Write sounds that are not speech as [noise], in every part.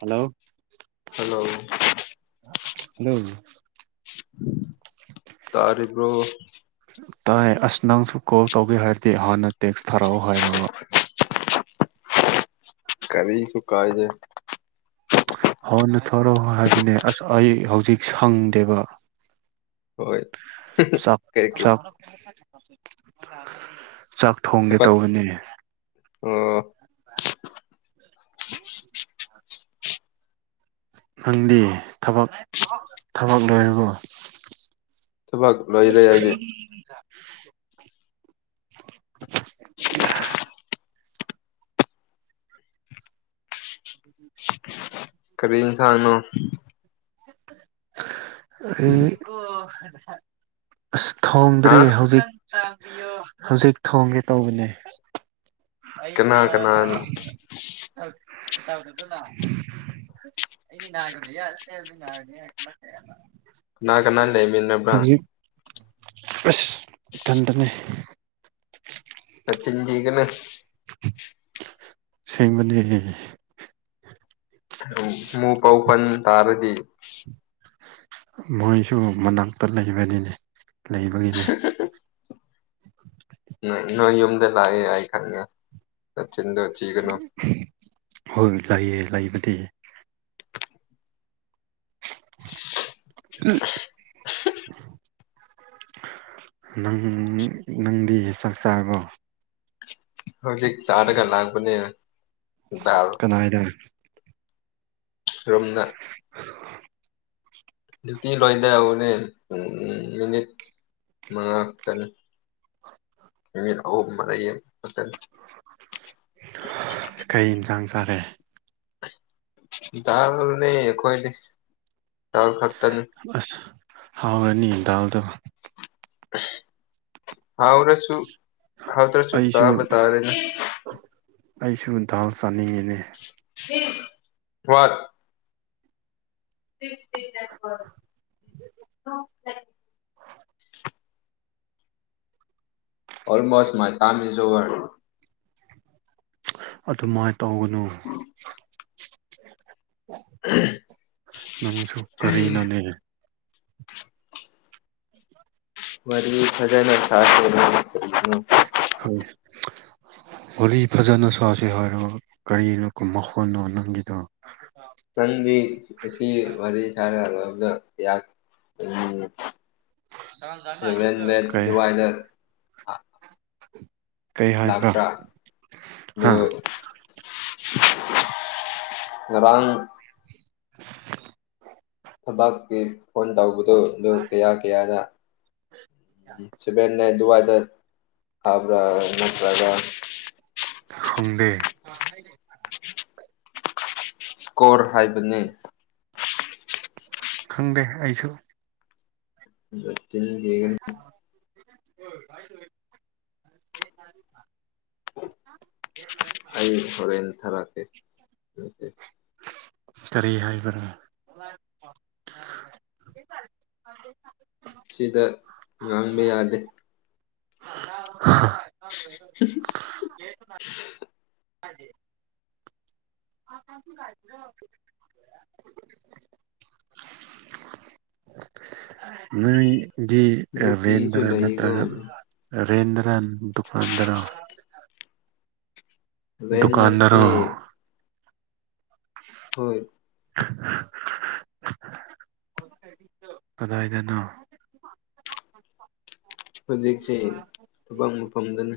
hello hello hello ꯇꯥꯔꯤꯕ꯭ꯔꯣ ꯇꯥꯏ ꯑꯁ ꯅꯪꯁꯨ ꯀꯣꯜ ꯇꯧꯒꯦ ꯍꯥꯏꯔꯗꯤ ꯍꯥꯟꯅ ꯇꯦꯛꯁ ꯊꯥꯔꯛꯑꯣ ꯍꯥꯏꯔꯕ ꯀꯔꯤꯁꯨꯨ ꯀꯥꯏꯗꯦ ꯊꯣꯛꯔꯣꯑꯣ ꯍꯥꯏꯕꯅꯦ ꯑꯁ ꯑꯩ ꯍꯧꯖꯤꯛ ꯁꯪꯗꯦꯕ ꯍꯣꯏ ꯆꯛ ꯀꯩ ꯀꯩ ꯆꯛ ꯆꯥꯛ ꯊꯣꯡꯒꯦ ꯊꯕꯛ ꯇꯧꯕꯅꯤ ꯑꯣ [inaudible] ꯅꯪꯗꯤ ꯊꯕꯛ ꯊꯕꯛ ꯂꯣꯏꯔꯕꯣ ꯊꯕꯛ ꯂꯣꯏꯔꯦ ꯑꯩꯗꯤ [unintelligible] ꯑꯥ [inaudible] ꯀꯔꯤ ꯏꯟꯁꯥꯡꯅꯣ ꯑꯩ ꯑꯁ ꯍꯥ ꯊꯣꯡꯗ꯭ꯔꯤ ꯍꯧꯖꯤꯛ ꯍꯧꯖꯤꯛ ꯊꯣꯡꯒꯦ ꯇꯧꯕꯅꯦ ꯑꯩ ꯀꯅꯥ ꯀꯅꯥ ꯀꯌꯅꯥ ꯊꯛ [unintelligible] [unintelligible] ꯀꯅꯥ ꯀꯅꯥ ꯂꯩꯃꯤꯟꯕ꯭ꯔ ꯍꯧꯖꯤꯛ ꯑꯁ ꯏꯊꯟꯗꯅꯦ ꯅꯆꯤꯟ ꯊꯤꯒꯅꯨ ꯁꯦꯡꯕꯅꯦ ꯍꯦ ꯃꯨ ꯄꯥꯎ ꯄꯟ ꯇꯥꯔꯗꯤ ꯃꯣꯏꯁꯨ ꯃꯅꯥꯛꯇ ꯂꯩꯕꯅꯤꯅꯦ ꯂꯩꯕꯒꯤꯅꯦ ꯅꯣꯏ ꯅꯣꯏ ꯌꯨꯝꯗ ꯂꯥꯛꯑꯦ ꯑꯩ ꯈꯪꯉꯦ ꯅꯆꯤꯟꯗꯣ ꯊꯤꯒꯅꯨ ꯍꯣꯏ ꯂꯩꯌꯦ ꯂꯩꯕꯗꯤ [inaudible] [inaudible] ꯅꯪ ꯅꯪꯗꯤ ꯆꯥꯛ ꯆꯥꯔꯔꯕꯣ ꯍꯧꯖꯤꯛ ꯆꯥꯔꯒ ꯂꯥꯛꯄꯅꯤ ꯆꯔꯣ ꯀꯅꯥꯏꯗ ꯔꯨꯝꯗ ꯅꯨꯄꯤ ꯂꯣꯏꯅꯧꯅꯦ ꯃꯤꯅꯤꯠ ꯃꯉꯥ ꯈꯛꯇꯅꯤ ꯃꯤꯅꯤꯠ ꯑꯍꯨꯝ ꯃ ꯂꯩꯌꯦ ꯀꯩ ꯏꯟꯁꯥꯡ ꯆꯥꯔꯦ ꯗꯥꯜꯅꯦ ꯑꯈꯣꯏꯗꯤ ꯗꯥꯜ ꯈꯛꯇꯅꯤ ꯑꯁ ꯍꯥꯎꯔꯅꯤ ꯗꯥꯜꯗꯣ [unintelligible] ꯍꯥꯎꯗꯁꯨ ꯍꯥꯎ ꯇ꯭ꯔꯁꯨ ꯑꯩꯁꯨ ꯆꯥꯕ ꯇꯥꯔꯦꯅꯦ ꯑꯩꯁꯨ ꯗꯥꯜ ꯆꯥꯅꯤꯡꯉꯤꯅꯦ ꯍ꯭ꯋꯥꯠ [inaudible] ꯑꯣꯜꯃꯣꯁ ꯃꯥꯏ ꯇꯥꯝꯏ ꯏꯁ ꯑꯣꯕ꯭ꯔ ꯑꯗꯨꯃꯥꯏꯅ ꯇꯧꯒꯅꯨ ꯅꯪꯁꯨ ꯀꯔꯤꯅꯣꯅꯦ ꯋꯥꯔꯤ ꯐꯖꯅ ꯁꯥꯁꯦ ꯗꯨꯗꯤ ꯍꯣꯏ [inaudible] ꯋꯥꯔꯤ ꯐꯖꯅ ꯁꯥꯁꯤ ꯍꯥꯏꯔꯣ ꯀꯔꯤꯅꯣ ꯃꯈꯣꯜꯅꯣ ꯅꯪꯒꯤꯗꯣ ꯅꯪꯗꯤ ꯉꯁꯤ ꯋꯥꯔꯤ ꯁꯥ [unintelligible] ꯁꯚꯦꯟ ꯕꯦꯠ ꯀꯩ ꯑꯗꯨꯋꯥꯏꯗ ꯀꯩ ꯍꯥꯏꯕ꯭ꯔꯥ ꯂꯥꯛꯄ꯭ꯔꯥ ꯑꯗꯨ ꯍꯥ ꯉꯔꯥꯡ ꯊꯕꯛꯀꯤ ꯐꯣꯟ ꯇꯧꯕ ꯑꯗꯨ ꯑꯗꯨ ꯀꯌꯥ ꯀꯌꯥꯔ ꯎ ꯁꯚꯦꯟ ꯅꯥꯏꯟ ꯑꯗꯨꯋꯥꯏꯗ ꯁꯥꯕ꯭ꯔꯥ ꯅꯠꯇ꯭ꯔꯒ ꯈꯪꯗꯦ ꯁ꯭ꯀꯣꯔ ꯍꯥꯏꯕꯅꯦ ꯈꯪꯗꯦ ꯑꯩꯁꯨ ꯅꯆꯤꯟ ꯊꯤꯒꯅꯨ [inaudible] ꯑꯩ ꯍꯣꯔꯦꯟ ꯊꯥꯔꯛꯀꯦ ꯃꯦꯁꯦꯁ ꯀꯔꯤ ꯍꯥꯏꯕꯔ [inaudible] ꯁꯤꯗ ꯉꯥꯡꯕ ꯌꯥꯗꯦ [inaudible] [unintelligible] [inaudible] [inaudible] ꯅꯨꯏ ꯗꯤ ꯑ ꯅꯨꯄꯤꯁꯨ ꯚꯦꯟꯗꯔꯥ ꯂꯩꯀꯣ ꯅꯠꯇ꯭ꯔꯒ ꯔꯦꯟꯗꯔꯥ ꯗꯨꯀꯥꯟꯗꯔꯣ ꯔꯦꯟ ꯅꯠꯇꯦ ꯗꯨꯀꯥꯟꯗꯔꯣ ꯍꯣꯏ ꯀꯗꯥꯏꯗꯅꯣ ꯍꯧꯖꯤꯛꯁꯤ ꯊꯕꯛ ꯃꯐꯝꯗꯅꯦ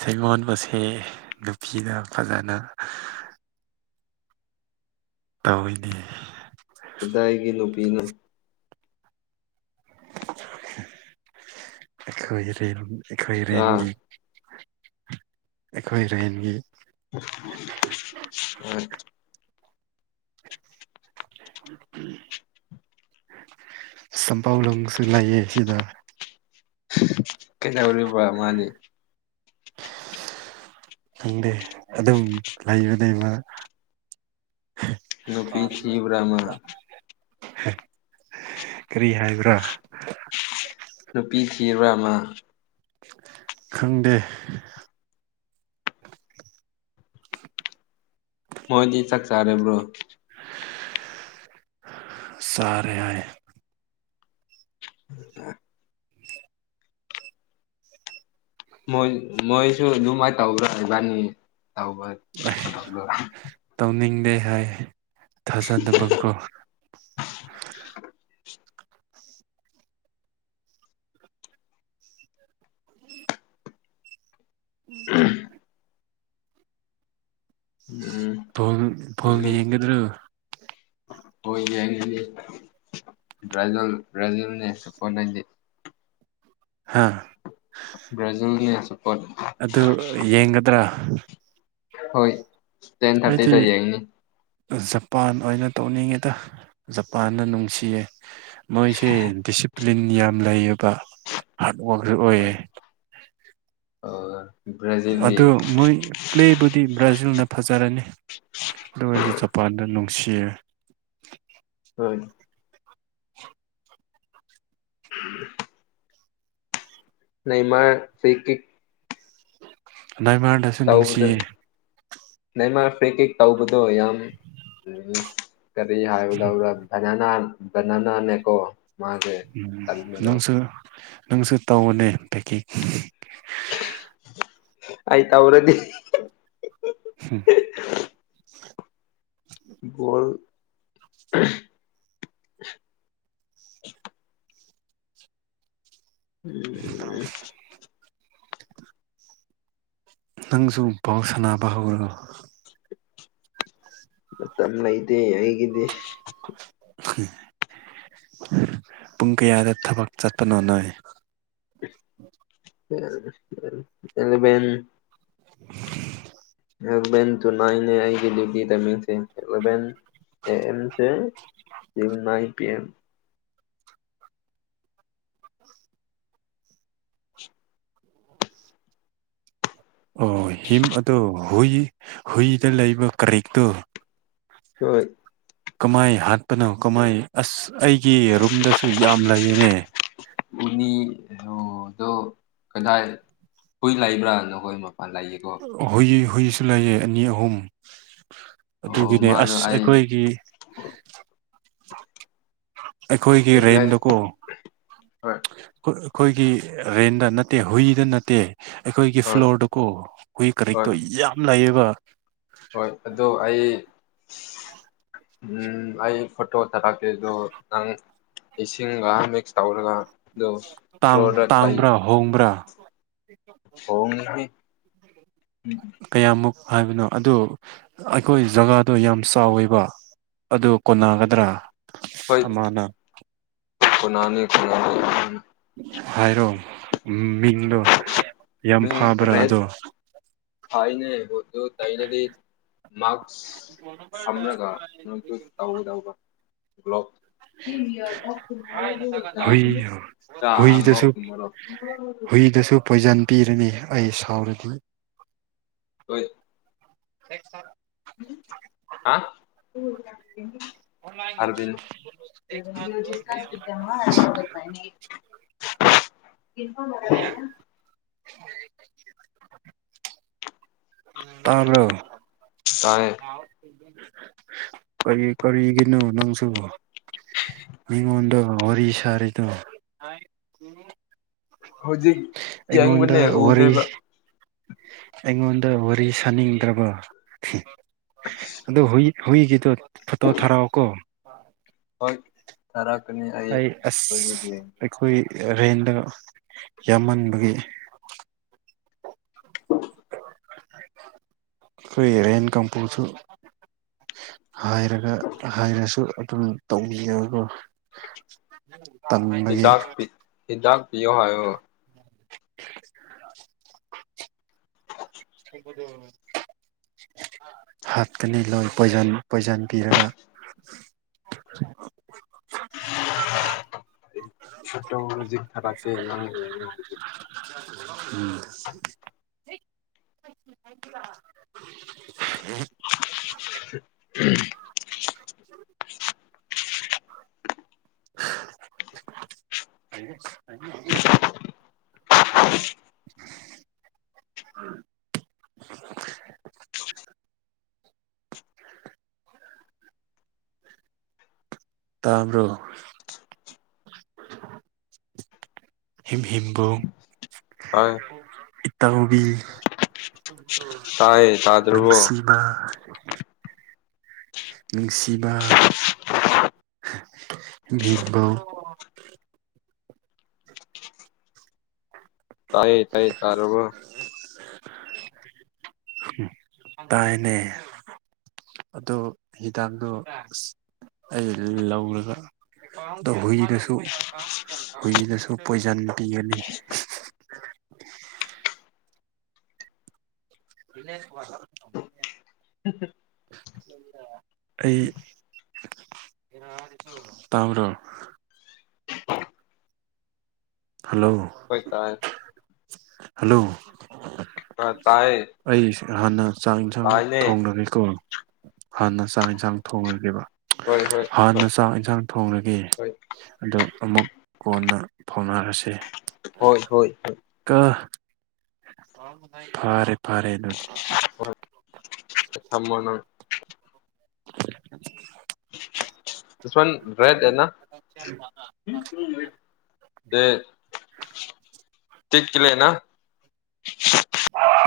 ꯁꯩꯉꯣꯟꯕꯁꯦ ꯅꯨꯄꯤꯗ ꯐꯖꯅ ꯇꯧꯏꯅꯦ ꯄꯤꯅꯨ ꯑꯩꯈꯣꯏꯔꯦꯟ ꯑꯩꯈꯣꯏ ꯑꯥ ꯏꯔꯦꯟꯒꯤ ꯑꯩꯈꯣꯏ ꯔꯦꯟꯒꯤ ꯍꯣꯢ ꯁꯄꯥꯎ ꯂꯨꯡꯁꯨ ꯂꯩꯌꯦ ꯑꯁꯤꯗ ꯀꯩꯩꯗꯧꯔꯤꯕ ꯃꯥꯅꯤ ꯈꯪꯗꯦ ꯑꯗꯨꯝ ꯂꯩꯕꯅꯦ ꯃꯥ ꯅꯨꯄꯤ ꯊꯤꯕ꯭ꯔꯥ ꯃꯥ ꯀꯔꯤ ꯍꯥꯏꯕ꯭ꯔꯥ ꯅꯨꯄꯤ ꯊꯤꯕ꯭ꯔꯥ ꯃꯥ ꯈꯪꯗꯦ ꯃꯣꯢꯗꯤ ꯆꯥꯛ ꯆꯥꯔꯕ꯭ꯔꯣ ꯆꯥꯔꯦ ꯍꯣꯢ ꯃꯣꯏ ꯃꯣꯏꯁꯨ ꯑꯗꯨꯃꯥꯏꯅ ꯇꯧꯕ꯭ꯔꯥ ꯍꯥꯏꯕꯥꯅꯤ ꯇꯧꯕ [unintelligible] ꯀꯦ ꯍꯥꯏ ꯊꯥꯖꯗꯕꯀꯣ ꯎꯝ ꯎꯝ ꯕꯣꯜ ꯕꯣꯜ ꯅꯨꯃꯤꯠ ꯌꯦꯡꯒꯗ꯭ꯔꯣ ꯍꯣꯏ ꯌꯦꯡꯒꯅꯤ ꯕ꯭ꯔꯦꯖꯤꯜ ꯕ꯭ꯔꯦꯖꯤꯜꯅꯦ ꯁꯄꯣꯔꯠ ꯑꯩꯗꯤ ꯍꯥ ꯕ꯭ꯔꯥꯖꯤꯜꯅꯦ ꯁꯞꯄꯣꯔꯠ ꯑꯗꯨ ꯌꯦꯡꯒꯗ꯭ꯔꯥ ꯍꯣꯏ ꯑꯩꯗꯤ ꯌꯦꯡꯒꯅꯤꯗ ꯌꯦꯡꯅꯤ ꯖꯄꯥꯟ ꯑꯣꯏꯅ ꯇꯧꯅꯤꯡꯉꯦꯗ ꯖꯄꯥꯟꯗ ꯅꯨꯡꯁꯤꯌꯦ ꯃꯣꯏꯁꯦ ꯗꯤꯁꯤꯞ ꯂꯤꯟ ꯌꯥꯝ ꯂꯩꯌꯦꯕ ꯍꯥꯔꯠ ꯋꯥꯔꯛꯁꯨ ꯑꯣꯏꯌꯦ ꯑ ꯑꯗꯨ ꯃꯣꯏ ꯄ꯭ꯂꯦꯕꯨꯗꯤ ꯕ꯭ꯔꯥꯖꯤꯜꯅ ꯐꯖꯔꯅꯤ ꯑꯗꯨ ꯑꯣꯏꯔꯁꯨ ꯖꯄꯥꯟꯗ ꯅꯨꯡꯁꯤꯌꯦ ꯍꯣꯢꯅꯦ [inaudible] [inaudible] ꯂꯩꯃ ꯇꯦꯀꯤ ꯅꯥꯏꯃꯥꯔꯗꯁꯨ ꯅꯨꯡꯁꯤꯌꯦ ꯅꯩꯃꯥꯔ ꯐ꯭ꯔꯦꯛ ꯀꯤꯡ ꯇꯧꯕꯗꯣ ꯌꯥꯝ ꯎ ꯀꯔꯤ ꯍꯥꯏꯕꯗꯕꯗ ꯕꯅꯅꯥ ꯕꯅꯅꯥꯅꯦꯀꯣ ꯎꯝ ꯅꯪꯁꯨ ꯅꯪꯁꯨ ꯇꯧꯧꯕꯅꯦ ꯄꯦꯛꯀꯤꯡ ꯑꯩ ꯇꯧꯔꯗꯤ ꯀꯣꯔ ꯑꯦ ꯅꯪꯁꯨ ꯕꯣꯟ ꯁꯅꯥꯕ ꯍꯧꯔꯕꯣ ꯃꯇꯝ ꯂꯩꯇꯦ ꯑꯩꯒꯤꯗꯤ ꯄꯨꯡ ꯀꯌꯥꯗ ꯊꯕꯛ ꯆꯠꯄꯅꯣ ꯅꯪ [inaudible] ꯑꯦꯂꯕꯦꯟ ꯑꯦꯂꯚꯦꯟ ꯇꯨ ꯅꯥꯏꯟꯅꯦ ꯑꯩꯒꯤ ꯗ꯭ꯌꯨꯇꯤ ꯇꯥꯏꯃꯤꯡꯁꯦ ꯑꯦꯂꯚꯦꯟ ꯑꯦ ꯑꯦꯝꯁꯦ ꯅꯥꯢꯟ ꯄꯤ ꯑꯦꯝ ꯑꯣ ꯍꯤꯝ ꯑꯗꯣ ꯍꯨꯏ ꯍꯨꯏꯗ ꯂꯩꯕ ꯀꯔꯤꯛꯇꯣ ꯍꯣꯏ ꯀꯃꯥꯏ ꯍꯥꯠꯄꯅꯣ ꯀꯃꯥꯏ ꯑꯁ ꯑꯩꯒꯤ ꯔꯨꯝꯗꯁꯨ ꯌꯥꯝ ꯂꯩꯌꯦꯅꯦ ꯎꯅꯤ ꯑꯣꯗꯣ ꯀꯗꯥꯏ ꯍꯨꯏ ꯂꯩꯕ꯭ꯔꯥ ꯅꯈꯣꯏꯕꯣ ꯍꯨꯢ ꯍꯨꯢꯁꯨ ꯂꯩꯥꯏꯌꯦ ꯑꯅꯤ ꯑꯍꯨꯝ ꯑꯣ ꯑꯗꯨꯒꯤꯅꯦ ꯃꯥꯗꯣ ꯑꯁ ꯑꯩ ꯑꯩꯈꯣꯏꯒꯤ ꯑꯩꯈꯣꯏꯒꯤ ꯔꯤꯄ꯭ꯂꯥꯏ ꯔꯦꯟꯗꯀꯣ ꯍꯣꯏ ꯑꯩꯈꯣꯏ- ꯑꯩꯈꯣꯏꯒꯤ ꯔꯦꯟꯗ ꯅꯠꯇꯦ ꯍꯨꯏꯗ ꯅꯠꯇꯦ ꯑꯩꯈꯣꯏꯒꯤ ꯍꯣꯏ ꯐ꯭ꯂꯣꯔꯗꯨꯀꯣ ꯍꯨꯏ ꯍꯣꯏ ꯀꯔꯤꯛꯇꯣ ꯌꯥꯝ ꯂꯥꯏꯌꯦꯕ ꯍꯣꯏ ꯑꯗꯨ ꯑꯩ ꯎꯝ ꯑꯩ ꯐꯣꯇꯣ ꯊꯥꯔꯛꯀꯦ ꯗꯣ ꯅꯪ ꯏꯁꯤꯡꯒ ꯃꯤꯛꯁ ꯇꯧꯔꯒ ꯑꯗꯨ ꯇꯥꯡ ꯐ꯭ꯂꯣꯔꯗ ꯇꯩ ꯇꯥꯡꯕ꯭ꯔꯥ ꯍꯣꯡꯕ꯭ꯔꯥ ꯈꯣꯡꯉꯦꯍꯦ ꯀꯌꯥꯃꯨꯛ ꯍꯥꯏꯕꯅꯣ ꯑꯗꯨ ꯑꯩꯈꯣꯏ ꯖꯒꯥꯗꯣ ꯌꯥꯝ ꯆꯥꯎꯋꯦꯕ ꯑꯗꯣ ꯀꯣꯟꯅꯒꯗ꯭ꯔꯥ ꯍꯣꯏ ꯑꯃꯅ ꯀꯣꯅꯅꯤ ꯀꯣꯅꯅꯤ ꯍꯥꯏꯔꯣ ꯃꯤꯡꯗꯣ ꯌꯥꯝ ꯐꯕ꯭ꯔꯥ ꯑꯗꯣ ꯐꯩꯅꯦ ꯕꯣꯇꯣ ꯇꯩꯔꯗꯤ ꯃꯥꯛꯁ ꯁꯝꯔꯒ ꯀꯩꯅꯣꯗꯣ ꯇꯧꯒꯗꯕ ꯒ꯭ꯂꯣꯞ ꯍꯨꯏ ꯍꯨꯏꯗꯁꯨ [unintelligible] ꯍꯨꯏꯗꯁꯨ ꯄꯣꯏꯖꯟ ꯄꯤꯔꯅꯤ ꯑꯩ ꯁꯥꯎꯔꯗꯤ ꯍꯣꯏ [unintelligible] ꯑ ꯥ [unintelligible] [unintelligible] [inaudible] ꯇꯥꯕ꯭ꯔꯣ ꯑꯩ ꯀꯔꯤꯒꯤꯅꯣ ꯅꯪꯁꯨ ꯃꯤꯉꯣꯟꯗ ꯋꯥꯔꯤ ꯁꯥꯔꯤꯗꯣ ꯑꯩꯉꯣꯟꯗ ꯋꯥꯔꯤ ꯑꯩꯉꯣꯟꯗ ꯋꯥꯔꯤ ꯁꯥꯅꯤꯡꯗ꯭ꯔꯕ ꯑꯗꯨ ꯍꯨꯏ ꯍꯨꯢꯒꯤꯗꯣ ꯐꯣꯇꯣ ꯊꯥꯔꯛꯎꯀꯣ ꯑꯩ ꯑꯁ ꯑꯩꯈꯣꯏ ꯔꯦꯟꯗ ꯌꯥꯝꯃꯟꯕꯒꯤ ꯈꯣꯏ ꯔꯦꯟ ꯀꯝꯄꯧꯁꯨ ꯍꯥꯏꯔꯒ ꯍꯥꯏꯔꯁꯨ ꯑꯗꯨꯝ ꯇꯧꯕꯤꯌꯣ ꯎꯝ ꯍꯤꯗꯥꯛ ꯍꯤꯗꯥꯛ ꯄꯤꯌꯣ ꯍꯥꯏꯌꯣ [inaudible] ꯍꯥꯠꯀꯅꯤ ꯂꯣꯏ ꯄꯣꯏꯖꯟ ꯄꯣꯏꯖꯟ ꯄꯤꯔꯒ ꯑꯩ ꯐꯣꯠꯇꯣ ꯍꯧꯖꯤꯛ ꯊꯥꯔꯛꯀꯦ ꯅꯪ ꯌꯦꯡꯉꯣ ꯍꯧꯖꯤꯛ ꯎꯝ [inaudible] [inaudible] [unintelligible] ꯇꯥꯕ꯭ꯔꯣ ꯍꯤꯝꯍꯤꯕꯣꯡ ꯏꯇꯥꯎꯕꯤ ꯇꯥꯏꯌꯦ ꯇꯥꯗ꯭ꯔꯕꯣ ꯅꯨꯡꯁꯤꯕ ꯅꯨꯡꯁꯤꯕ ꯚꯤꯚꯣ ꯇꯥꯏꯌꯦ ꯇꯥꯏ ꯇꯥꯔꯕ ꯇꯥꯏꯅꯦ ꯑꯗꯣ ꯍꯤꯗꯥꯛꯗꯣ ꯑꯁ ꯑꯩ ꯂꯧꯔꯒ ꯗꯣ ꯍꯨꯏꯗꯁꯨ ꯍꯨꯏꯗꯁꯨ ꯄꯣꯏꯖꯟ ꯄꯤꯒꯅꯤ [unintelligible] [inaudible] ꯑꯩ ꯇꯥꯥꯕ꯭ꯔꯣ ꯍꯜꯂꯣ ꯍꯣꯏ ꯇꯥꯢ ꯍꯜꯂꯣ ꯗꯥꯜ ꯆꯥꯢꯌꯦ ꯑꯩ ꯍꯥꯟꯅ ꯆꯥꯛ ꯌꯦꯟꯁꯥꯡ ꯊꯣꯡꯅꯒꯦꯀꯣ ꯍꯥꯟꯅ ꯆꯥꯛ ꯌꯦꯟꯁꯥꯡ ꯊꯣꯡꯉꯒꯦꯕ ꯍꯣꯏ ꯍꯣꯏ ꯍꯣꯏ ꯍꯥꯟꯅ ꯆꯥꯛ ꯌꯦꯟꯁꯥꯡ ꯊꯣꯡꯔꯒ ꯍꯣꯏ ꯑꯗꯣ ꯑꯃꯨꯛ ꯀꯣꯟꯅ ꯍꯧꯅꯔꯁꯦ ꯍꯣꯏ ꯍꯣꯏ ꯍ ꯐꯔꯦ ꯐꯔꯦ ꯗꯨꯗꯤ ꯍꯣꯏ ꯊꯝꯃꯣ ꯅꯪ [inaudible] ꯖꯁꯋꯟ ꯕ꯭ꯔꯦꯠ ꯗꯦꯅꯥ [unintelligible] [inaudible]